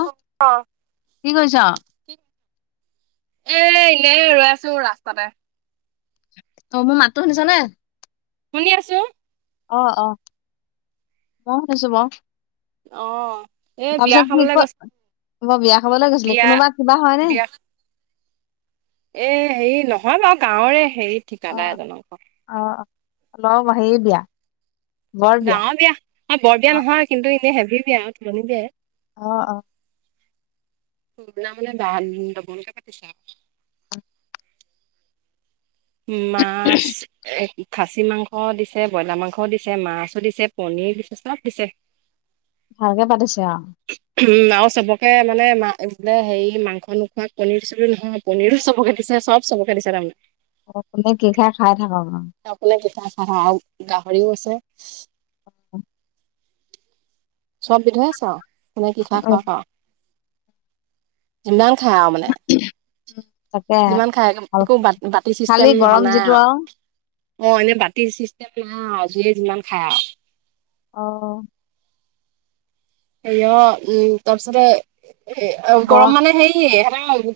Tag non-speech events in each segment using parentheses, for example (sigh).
অ কি কৰিছ? এ এনেই ৰৈ আছো ৰাস্তাতে তই মোৰ মাততো শুনিছ নাই শুনি আছো। অ' অ মই শুনিছো বাও অ এ বিয়া তাৰপিছত কি খাবলৈ কত গৈছে কবাত বিয়া খাবলৈ গৈছিলি বিয়া কোনোবা কিবা হয়নে বিয়া এ হেৰি নহয় বাৰু গাঁৱৰে হেৰি ঠিকাদাৰ এজনক অ অ লভ হেৰি বিয়া। বৰ বিয়া। ডাঙৰ বিয়া বৰ বিয়া অ নহয় কিন্তু এনেই হেভি বিয়া আৰু তুলনি বিয়া অ অ (unintelligible) মাছ এক খাচী মাংস দিছে ব্ৰইলাৰ মাংস দিছে মাছো দিছে পনীৰ দিছে, চব দিছে ভালকে পাতিছে আও উম আও চবকে মানে মা মানে হেৰি মাংস নোখোৱা পণীৰচনিৰ নহয় পনীৰো চবকে দিছে চব চবকে দিছে তাৰমানে। অ কোনে কি খাই খাই থাকক আৱ অ কোনে কি খাই খাই থাকক আও গাহৰিও আছে চব বিধৰ আছে আও কোনে কি খাই খাই অ। খাওক আও যিমান খাই আৰু মানে। তাকে যিমান খাই একো বাত বাতি খালি চিষ্টেম নহ গৰম নাই যিটো আৰু আও। অ এনেই বাতি চিষ্টেম নাই যে যিমান খাই আৱ অহ হেৰি অ উম তাৰপিছতে গৰম মানে হেৰি সেত উম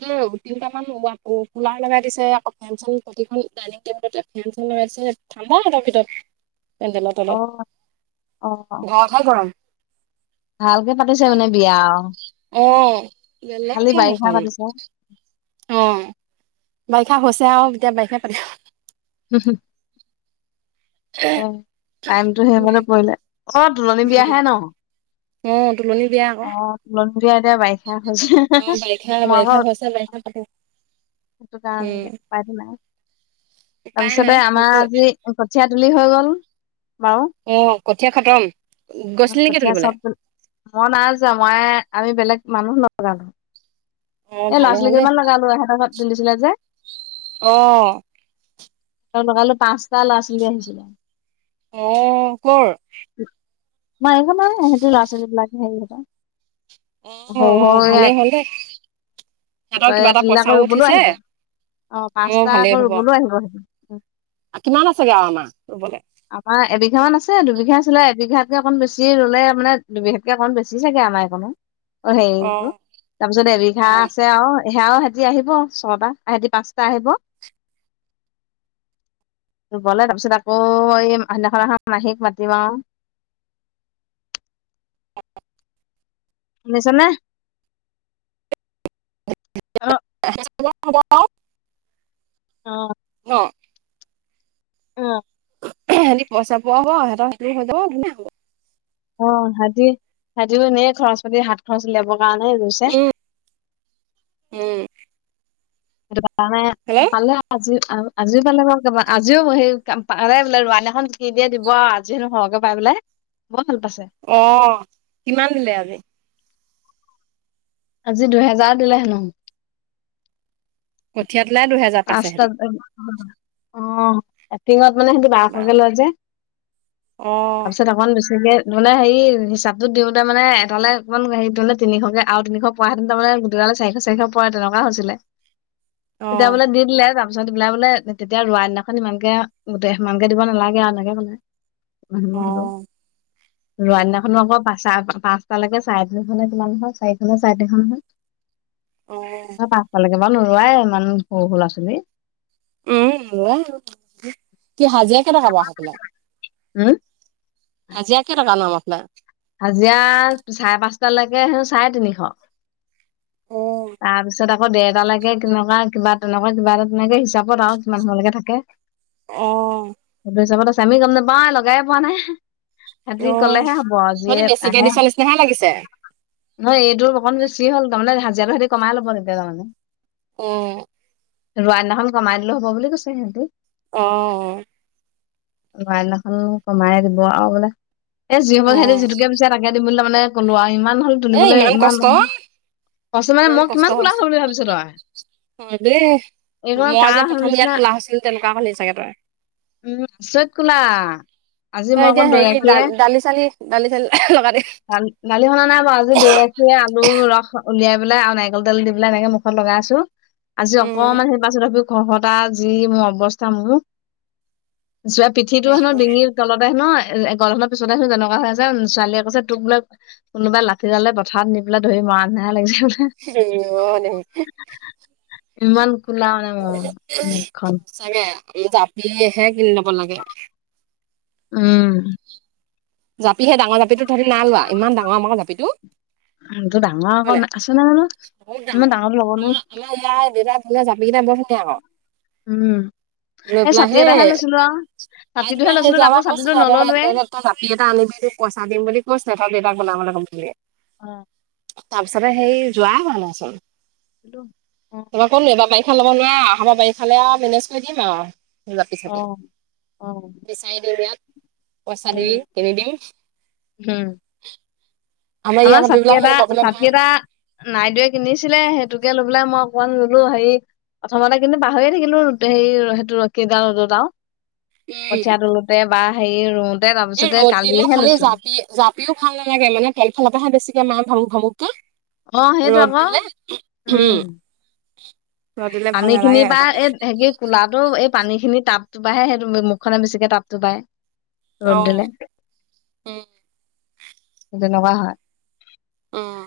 তিনটামান কু কুলাৰ লগাই দিছে আকৌ ফেন চেন প্ৰতিখন ডাইনিং টেবুলতে ফেন চেন লগাই দিছে ঠাণ্ডা সিহঁতৰ ভিতৰত ফেনৰ অ তলত অ। ধাৰা খাৰ গৰম ভালকে পাতিছে মানে বিয়া আৱ অ বেলেগ বিয়া সেইখন পাতিছে। অ বাৰিষা হৈছে আৱ এতিয়া বাৰিষা পা হুম হুম এ টাইমটো সেইমতে পৰিলে অ তুলনি উম বিয়াহে ন অ তুলনি বিয়া আক তুলনি বিয়া এতিয়া বাৰিষা হৈছে বাৰিষা মই বাৰিষা আকৌ হৈছে বাৰিষা পাতো সেইটো কাৰণে উম দে উপায়টো নাই উপায় নাই তাৰপিছতে আমাৰ কিন্তু আজি কঠীয়া তুলি হৈ গল বাৰু। অ কঠীয়া খতম? গৈছিলি নেকি কঠীয়া তুলিবলে চব, মই নাইযোৱা মই আমি বেলেগ মানুহ লগালো। অ এ ল'ৰা ভালে ছোৱালী হ'ল দেই কেইমান লগালো এহঁতৰ ঘৰত তুলিছিলে যে। অহহ। ত লগালো পাঁচটা ল'ৰা ছোৱালী আহিছিলে। অ কৰ? আমাৰ এই, হেঁতৰ ল'ৰা ছোৱালী বিলাকে হেৰি হতৰ। অ অ ভালেই হল দেই। সিহঁতৰ হাতৰে কিবা এটা তুলিলে আকৌ পইচাও ৰুবলৈও উঠিছে, আহিব অ পাঁচটা আকৌ ভালেই হব। ৰুবলৈও আহিব সেইটো কিমান আছেগে আৰু আমাৰ ৰুবলৈ? আমাৰ এবিঘা মান আছে দুবিঘা আছিলে এবিঘাতকে অকন বেছি ৰুলে মানে দুবিঘাত কে অকণ বেছি চাগে আমাৰ এইকনো অ হেৰিটো তাৰপিছত এবিঘা উম আছে আৰু। সেয়াও হেঁতি আহিব ছটা সিহঁতি পাঁচটা আহিব। ৰুবলে তাৰপিছত আকৌ এই সেইদিনাখন আহা মাহীক মাতিম আৰু। শুনিছানে? অ (unintelligible) অঁ। ন উম সিহঁতি পইচা পোৱা হ'ব, সিহঁতি (unintelligible) অ' ভাইতি ভিইতিয়েতো এনেই খৰচ পাতি হাত খৰচ উলিয়াবৰ কাৰণে ৰুৈছে। উম। আজি পালে নে? হেল্ল' পালে আৰু। আজি আজিও পালে বাৰু, আজিও সেই পালে বোলে ৰোৱা দিনাখন কি দিয়ে দিব আও। আজি হেনো সৰহকে পাই বোলে, বৰ ভাল পাইছে। অ কিমান দিলে আজি? আজি দুহেজাৰ দিলে হেনো। কঠিয়া তোলাই দুহেজাৰ? পাইছে সিহঁতি পাঁচটাত (unintelligible) অঁ। এক্টিঙত মানে সিহঁতি বা বাৰশকে লয় যে। অ তাৰপিছত অকন বেছিকে মানে হেৰি হিচাপটো দিওঁতে মানে এটালৈ অকমান তিনিশকে আৰু তিনিশ পৰা হেঁতেন তাৰমানে গোটেই কেইটালে চাৰিশ চাৰিশ পৰা তেনেকুৱা হৈছিলে। অ তেতিয়া বোলে দি দিলে যা তাৰপিছত ওলাই বোলে তেতিয়া ৰোৱা দিনাখন ইমানকে গো ইমানকে দিব নালাগে আৰু এনেকে কলে। ৰোৱা অ অ দিনাখনো আকৌ বা চা পাঁচ টালেকে চাৰে তিনিখলে কিমান হয়? চাৰে তিনিশ চাৰে তিনিশ কে। অঁ। পাঁচটালৈকে বাৰু নোৰুৱাই ইমান সৰু সৰু লৰা ছোৱালী। উম নোৰুৱাই। কি হাজিৰা কেইটকা বাৰু সেইফালে? উম, হাজিৰা কেইটকানো আপোনাৰ ফালে? হাজিৰা চাৰে পাঁচটালৈকে হে চাৰে তিনিশ। অ', তাৰপিছত আকৌ দেৰটা লাগে কেনেকুৱা কিবা তেনেকুৱা কিবা এটা তেনেকে হিচাপত আৰু কিমান সময়লৈকে থাকে। অঁহ। সেইটো হিচাপত আছে আমি গম নাপাাই লগাইে পোৱা সিহঁতি কলেহে হ'ব। এ তহঁতি বেছিকে আহে। দিছ নিচিনাহে লাগিছে নহয় এইটোৰ অকন বেছি হ'ল তাৰমানে হাজিৰাটো সিহতি কমাই ল'ব তেতিয়া তাৰমানে। উমঁ! ৰোৱ নহল কমাই দিলেওঁ হ'ব বুলি কৈছে সিহঁতি। অঁ অঁ! লোৱাদিনাখন কমাই দিব আৰু বোলে এই যি অ হবৰ সহতিতে যিটো- তাকে দিম বুলি তামানে কলো মানে কলো উৱা ইমান হ'ল। এ তুলিবলৈ ইমান কষ্ট কছে মানে মই কিমান খোলা হ'ল বুলি ভাবিছ তই। অঁ দেই এইকণ মই যে কাৰ প্ৰথম ইয়াত নিচিনা ক'লা হৈছিলো তেনেকুৱা হ'লি চাগে তই। উমঁ আচৰিত কোলা। আজি তই মই এতিয়া অকণ দৈ হেৰি গাখীৰে দালি চালি দালি চালি লগাই দিম- দালি দালি সনা নাই বাৰু আজি দৈ গাখীৰ আলু ৰস উলিয়াই পেলাই আৰু নাৰিকল তেল দি পেলাই এনেকে মূখ- ফোন লগাই আছো। আজি উম অকমান সেই পাছত তি খহতা যি মোৰ অৱস্থা মোৰ। যয়া পিঠিটো হেনো ডিঙিৰ তলতে হেনো এ গলধনৰ পিছতে হেনো যেনেকুৱা হৈ আছে। যে ছোৱালীয়ে কৈছে তোক বোলে কোনোবা লাঠিডালে পথাৰত নি পেলাই ধৰি মৰা নিচিনাহে লাগিছে বোলে। হো অ', দেহি ইমান কোলা মানে ম মুখখন। চাগে জাপিহে কিনি ল'ব লাগে। উমঁ! জাপি সেই ডাঙৰ জাপিটো তহঁতি না লোৱা ইমান ডাঙৰ আমাৰৰ আক জাপিটো। সিহঁতৰ ডাঙৰ আকৌ আছে নাই জানো ইমান ডাঙৰটো ল'ব নোৱাও। ইয়াৰ ইয়াৰ দেউতা বনোৱা জাপি কেইটা বৰ ধুনীয়া ক। উমঁ। লৈ পেলাই হে আইটু বা ছাতিটোহে লৈছিলো সেইটো তাকো আৰু ছাতিটো কৈছিলে। নললোৱে তই জাপি এটা আনিবি তোক পইচা দিম বুলি কৈছে তই দেউতাক বনাবলৈ ক'ম বুলি। আঁহ'। তাৰপিছতে সেই যোৱাই হোৱা নাইচোন। হেলৌ! এবাৰ কতনো বাৰিষা ল'ব নোৱাৰা আমা বাৰিষালে আৰু মেনেজ কৰি দিম আও। জাপি অ চাপি অ অ বিচাৰি দিম ইয়াত পইচা দিবি কিনি দিম। হোম! আমাৰ ইয়াত আমৰ ছাতি জাপিবিলাক সেই এটা ল'বলৈ ছাতি ভাল এটা - নাইদেৱে কিনিছিলে সেইটোকে মই অকমান ললোঁ হেৰি- প্ৰথমতে কিন্তু পাহৰি থাকিলো সে সেইটো ৰকিদাল ৰ'দত আও- উম কঠিয়া তোলোতে বা হেৰি ৰুওঁতে তাৰ এই পিছতে ৰ'দ দিলে কালিহে খালি লৈছোঁ। জাপি জাপিও ভাল নালাগে মানে তলফলতহে বেছিকে মাৰে ভামুক ভামুকে। অঁ সেইটো আকৌ উম উমঁ! ৰ'দ দিলে ভাল পানী খিনি নালাগে বা জাপি এ ধেকিক কোলাটো এই পানী খিনি টাবটোপাইহে সেইটো মুখনে বেছিকে টাবটোপাই ৰ'দ অ দিলে। উম, তেনেকুৱা হয়। উমঁ!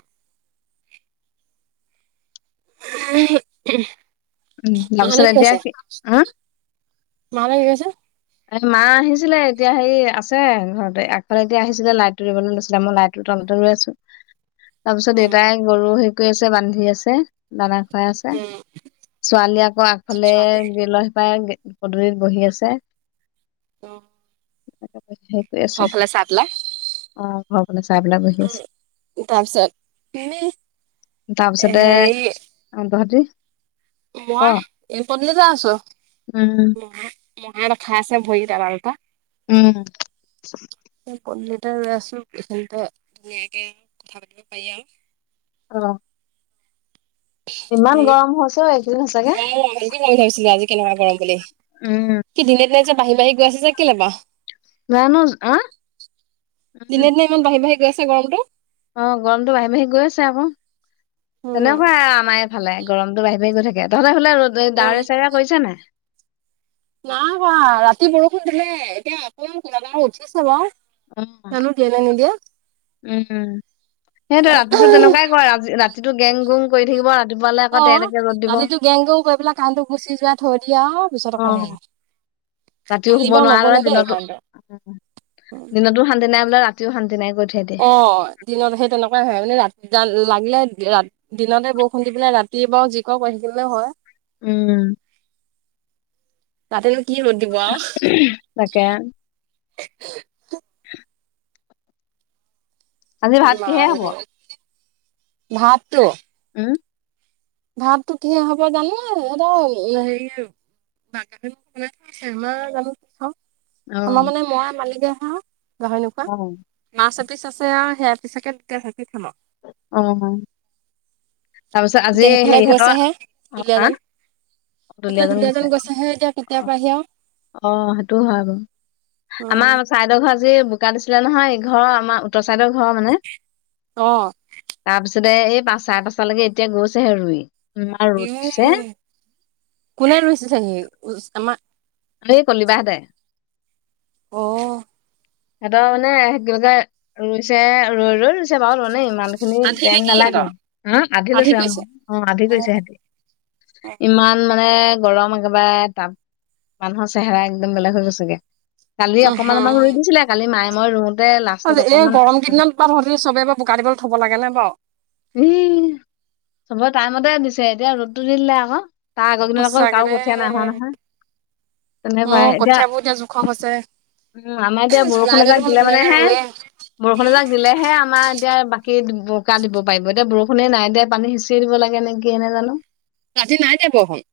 ওহোঁ ওম উম, মাহতে তাৰপিছত কি এতিয়া কৈছে হা মাহতে কি কৈছে? এ মা আহিছিলে এতিয়া হেৰী আছে ঘৰতে আগফালেদি আহিছিলে লাইট ত দিবলৈ লৈছিলে মোৰ লাইট- চোতালতে ৰৈ আছোঁ তাৰ পিছত উম, দেউতাই গৰু হেৰি কৰি আছে বান্ধি আছে। দানা খোৱাই আছে উম, ছোৱালীয়ে আকৌ আগফালে ছোৱালী গ্ৰীলৰ সিপাৰে পদূলিত বহি আছে। অ সেইটোৱে আছে সৌফালে ছাঁত ওলাই অহ ঘৰৰ ফালে চাই পেলাই বহি আছে তাৰপিছত তুমি হেৰি অ বাহঁতি মই এই পদূলিতে আছো উম মহা মহা ৰথা আছে ভৰিকেইটা ফালপা উম পদূলিতে ৰৈ আছো এইখিনিতে ধুনীয়াকে কথা পাতিব পাৰি আও অ ইমান হেৰি গৰম হৈছে এইকেইদিন সঁচাকে অ সেইটো ক'ম ভাবিছিলো আজি কেনেকোৱা গৰম বুলি উম কি দিনে দিনে যে বাঢ়ি বাঢ়ি গৈ আছে যে কেলে বাও মানুজ অ দিনে দিনে ইমান বাঢি বাঢ়ি গৈ আছে গৰমতো অ গৰমতো বাঢ়ি বাঢ়ি গৈ আছে আকৌ উম, তেনেকোৱাই আমাৰ এই ফালে গৰমতো বাঢ়ি বাঢ়ি গৈ থাকে তহঁতৰ এফালে ৰদ এ উম, ডাৱৰীয়া চাউৰীয়া কৰিছে নে নাই নাই হোৱা ৰাতি বৰষুণ দিলে এতিয়া অকমান কুলাকে মো উঠিছে বাও উম উম সেইটোৱে ৰাতিটো তেনেকোৱাই কৰে ৰা ৰাতি যিটো গেং গুম কৰি থাকিব ৰাতিপুৱালে আকৌ অ তেৰতেকে ৰ'দ দিব। ৰাতিটো গেংগেও কৰি পেলাই কাৰেণ্টটো গুচি যোৱা থৈ দিয়া আৰু পিছত অ, আক হেই ৰাতিও শুব নোৱাৰিলে দিনতো দিনতো শান্তি নাই বোলে ৰাতিও শান্তি নাই কৰি থৈ দিয়ে অ দিনত সেই তেনেকোৱাই হয় মানে ৰা লাগিলে ৰা দিনতে বৰষুণ দি পেলাই ৰাতি বাৰু যি কৰ কৰি থাকিলেও হয়। উম ৰাতিনো কি বনি উমহ তাকে। উহ ভাত কিহে ইমান হ'ব? গৰম ভাতটো উম ভাতটো কিহে হ'ব জানো এটা হেৰি (unintelligible) অ আমাৰ অ', মানে মই আও মালিকেহে গাহৰি অ, নোখোৱা মাছ এপিচ আছে আও সেয়াপিচকে দুটাই ভাজি খাম আও। অ তাৰপিছত এতিয়া আজি সেইফালে হেৰিহঁতৰ গৈছেহে অ হা এপিনে দুলীয়াজান গৈছে হে এতিয়া কেতিয়া অ', পাইহি আও অ' সেইটোও হয় বাও উম। আমাৰ চাইদৰ ঘৰ আজি বোকা দিছিলে নহয়, ইঘৰৰ আমাৰ চাইডৰ ঘৰ মানে অ', তাৰ পিছতে এই পাঁচ চাৰে পাঁচটালৈকে এতিয়া গৈছেহে ৰুই ইমান ৰ'দ ইউ দিছে। মো কোনে ৰুইছে চাগি আমাৰ সেই কলিবাহঁতে অ সিহঁতৰ মানে কি কয় ৰুইছে ৰৈ, ৰৈ ৰুইছে বাৰু ত মানে ইমান খিনি আধি টাইম নেকি নালাগে ইহঁতৰ হ আধি লৈছে আহ অ', আধি গৈছে সিহতি। ইমান মানে গৰম একেবাৰে তাপ মানুহৰ চেহেৰা একদম বেলেগ হৈ গৈছেগে কালি উম অকমান অমাক ৰুই হুম। দিছিলে কালি মায়ে মই ৰুও এই গৰম কেইদিনত প ধৰ চবে বোকা দিবলৈ থ'ব লাগে নে বাও। ই, চবৰে টাইমতে দিছে এতিয়া ৰ'দটো দি দিলে আকৌ। তাৰ আগৰ কিদিনত আকৌ সঁচাকে কাৰো দেই কঠিয়া নাই হোৱা নহয়। অ', কঠিয়াবোৰ এতিয়া জোখ হৈছে। উম, আমাৰ এতিয়া বৰষুণ জুলাইতে এজাক দেখোন দিলে মানে ধুনীয়াকে হে ৰুৱে। বৰষুণ এজাক দিলে হে আমাৰ এতিয়া বাকী বকা দিব পাৰিব এতিয়া বৰষুণে নাই এতিয়া পানী সিঁচিয়ে দিব লাগে নেকি। কি নেজানো। ৰাতি নাই দিয়া বৰষুণ।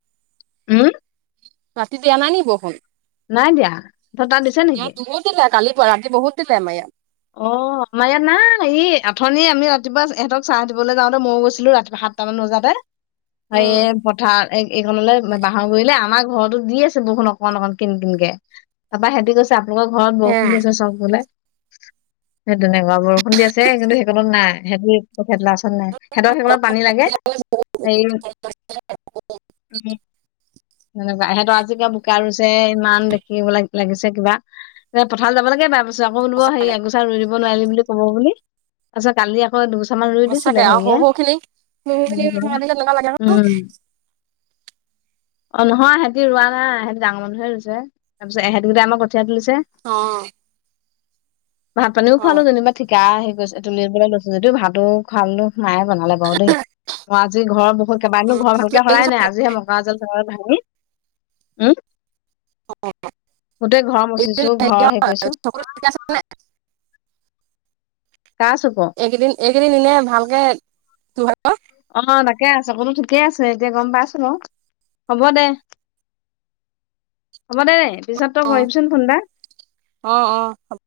উম। ৰাতি দিয়া নাই নি বৰষুণ। নাই দিয়া ত তাত দিছে নেকি। ইয়াত বহুত দিলে কালি পৰা ৰাতি বহুত দিলে আমাৰ ইয়াত। অহ। আমাৰ ইয়াত নাই ই অথনি আমি ৰাতিপুৱা ইহঁতক চাহ দিবলৈ যাওঁতে ময়ো গৈছিলোঁ ৰাতিপুৱা সাতটামান বজাতে উম, (unintelligible) পথাৰ এইখনলৈ বাহৰ গুৰিলে আমাৰ ঘৰতো দি আছে বৰষুণ অকমান অকমান কিন কিনকে। তাৰপা সিহঁতে কৈছে, আপোনালোকৰ ঘৰত এয়া বৰষুণ দি আছে চাওক বোলে। সেই তেনেকুৱা বৰষুণ দি আছে, হে কিন্তু সেইকণত নাই, হেৰি নাই সিহঁতৰ সেইটোক পানী লাগে হে উম এনেকুৱা ইহঁতৰ আজিকা ছে ইমান দেখিব লাগিছে লাগিছে কিবা এ পথাৰত যাব লাগে বাৰ পিছত আকৌ বোলে হে ত ৰুই দিব নোৱাৰিলিম বুলি ক'ব বুলি তাৰিছত কালি আকৌ দুবছৰান ৰুই সঁচাকে দিছিলে আৰু সৰু হেৰিয়ে সৰুখিনি উম (unintelligible) (inaudible) অ', নহয় সিহঁতি ৰোৱা নাই সিহঁতি ডাঙৰ মানুহে হৈছে তাৰপিছত ইহঁতি গিটাই আমাৰ কঠিয়া তুলিছে। অ'। ভাত পানীও খোৱালো যেনিবা ঠিকা হেৰিছে তুলিবলৈ লৈছোঁ যদিও ভাতো খোৱালো। মায়ে বনালে বাৰু দেই মই আজি ঘৰ বহুত কেইবাদিনো উম, ঘৰ তো ভালকে এইকেইদিন হৰাই নাই চব- আজিহে ম মকৰাজাল থ (unintelligible) ভাঙি উম। গোটেই ঘৰ মচিছো এইকেইদিন ঘৰ হেৰিয়া হেই কৰিছোঁ। (unintelligible) কাৰ চুকৰ এইকেইদিন, এইকেইদিন এনে ভালকে (unintelligible) অ', তাকে আছে চকুলো ঠিকে আছে এতিয়া গ'ম পাইছোঁ বাৰু হ'ব দে। হ'ব দে, পিছত তই অ', কৰিবিচোন ফোন এটা। অ', অ'।